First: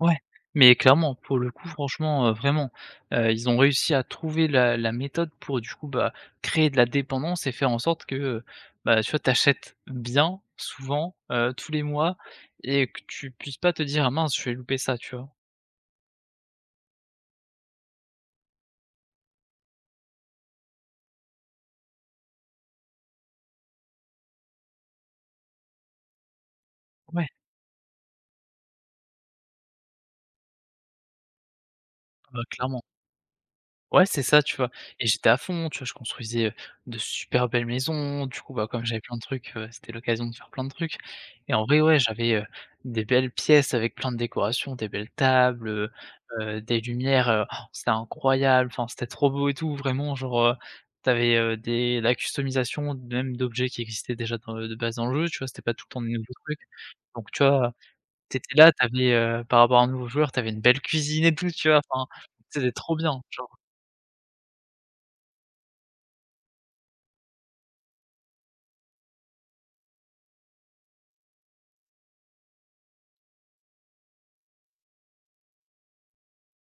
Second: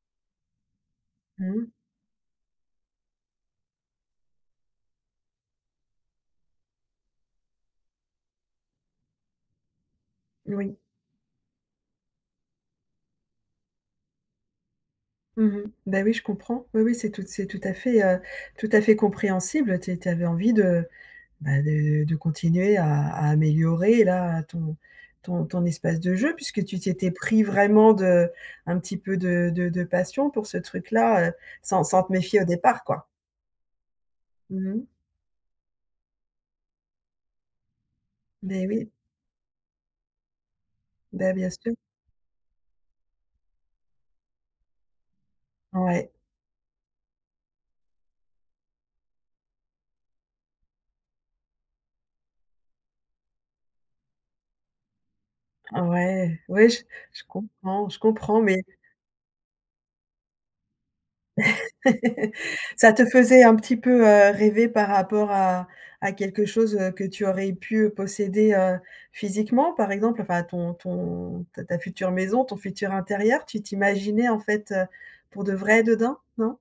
Ouais! Mais clairement. Pour le Mmh mh. coup franchement, heu, vraiment, heu, ils ont réussi à trouver la la méthode pour du coup, bah, créer de la dépendance et faire en sorte que, heu, bah, tu vois, tu achètes bien, Oui. souvent, heu, tous les mois et que tu puisses pas te dire: «Mince je vais louper ça». Tu vois? Mmh mh. Beh, oui, je comprends. Oui, oui, c'est tout, c'est tout à fait, heu, tout à fait compréhensible, heu, tu é tu é tu avais envie de, bah, de de continuer à à améliorer là, ton ton ton espace de jeu, puisque tu t'étais Ouais. pris vraiment de un petit peu de de de passion pour ce truc-là, heu, sans sans te méfier Ouais, au clairement. départ, quoi. Ouais, c'est ça, tu vois? Mmh mh. Et j'étais à fond, tu vois, je construisais, heu, de super belles maisons, du coup Beh bah comme oui. j'avais plein de trucs, heu, c'était l'occasion de faire plein de trucs Beh, bien et en sûr. vrai, ouais, j'avais, heu, des belles pièces avec plein de décorations, des belles tables, heu Ouais. heu, des lumières, heu, c'est incroyable, enfin c'était trop beau et tout, vraiment genre, heu, tu avais, heu, des, la customisation d même d'objets qui existaient déjà, enfin, heu, de base dans le jeu, tu vois, c'était pas tout le temps de nouveaux Ouais! trucs. Ouais, j je Donc tu vois, comprends, je tu comprends étais mais là, tu avais, heu, par rapport à un nouveau joueur, tu avais une belle cuisine et tout, tu vois? Enfin, c'était Ça trop te bien. faisait un Genre petit peu, heu, rêver par rapport à à quelque chose, heu, que tu aurais pu, heu, posséder, heu, physiquement? Par exemple, enfin, ton ton ta ta future maison, ton futur intérieur, tu t'imaginais, en fait, heu, pour de vrai, dedans, non?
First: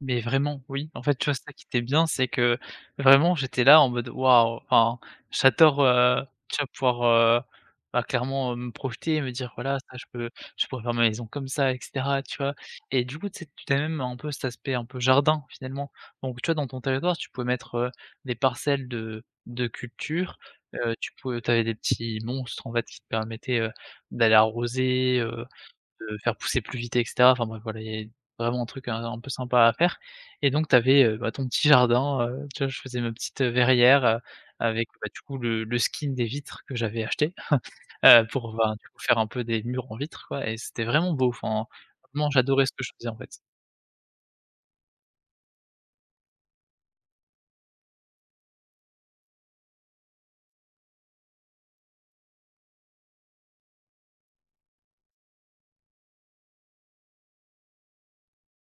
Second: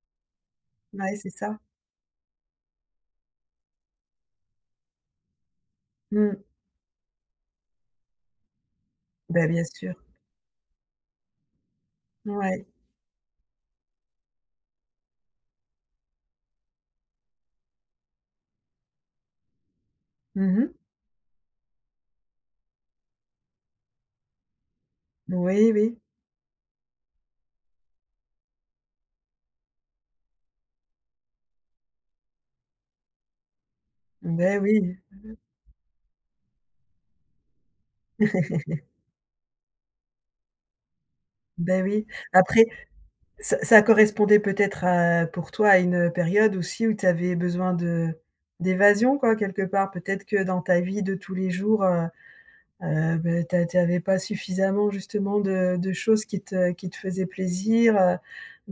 Mais vraiment, oui. En Bah fait, ouais tu c'est vois, c'est ça ça. qui était bien, c'est que vraiment j'étais là en mode: «Waouh» Enfin, j'adore, heu, Mmh. tu vois, pouvoir, heu, bah, clairement, heu, me projeter, me Beh, dire: bien «Voilà sûr. ça, je peux, je pourrais faire ma maison comme ça et cetera». Tu vois? Ouais. Et du coup, tu sais, tu tu avais même un peu cet aspect un peu jardin, finalement. Donc, tu vois, dans ton territoire, tu pouvais mettre, heu, des parcelles de de culture, Mmh mh. heu, tu pou tu avais des petits monstres, en fait, qui te permettaient, heu, d'aller arroser, heu, Oui, oui. de faire pousser plus vite et cetera. Enfin bref voilà, il y avait vraiment un truc un un peu sympa à faire et donc, tu avais, heu, bah, ton petit jardin, heu, tu vois, je faisais ma petite, heu, verrière, heu, Beh oui! Mmh avec, bah du coup le mh. le skin des vitres que j'avais acheté, heu, pour ben, pour faire un peu des murs en vitre, quoi et c'était vraiment beau. Enfin, Beh oui. vraiment Après, j'adorais ce que je faisais, en fait. ç ça correspondait peut-être à, pour toi, à une période aussi où tu avais besoin de d'évasion, quoi, quelque part? Peut-être que dans ta vie de tous les jours, heu heu, beh tu a tu avais pas suffisamment justement de de choses qui te qui te faisaient plaisir, heu,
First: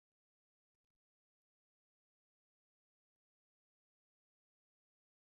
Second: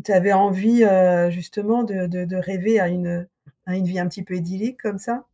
tu avais envie, heu, justement, de de de rêver à une, heu, à une vie un petit peu idyllique, comme ça?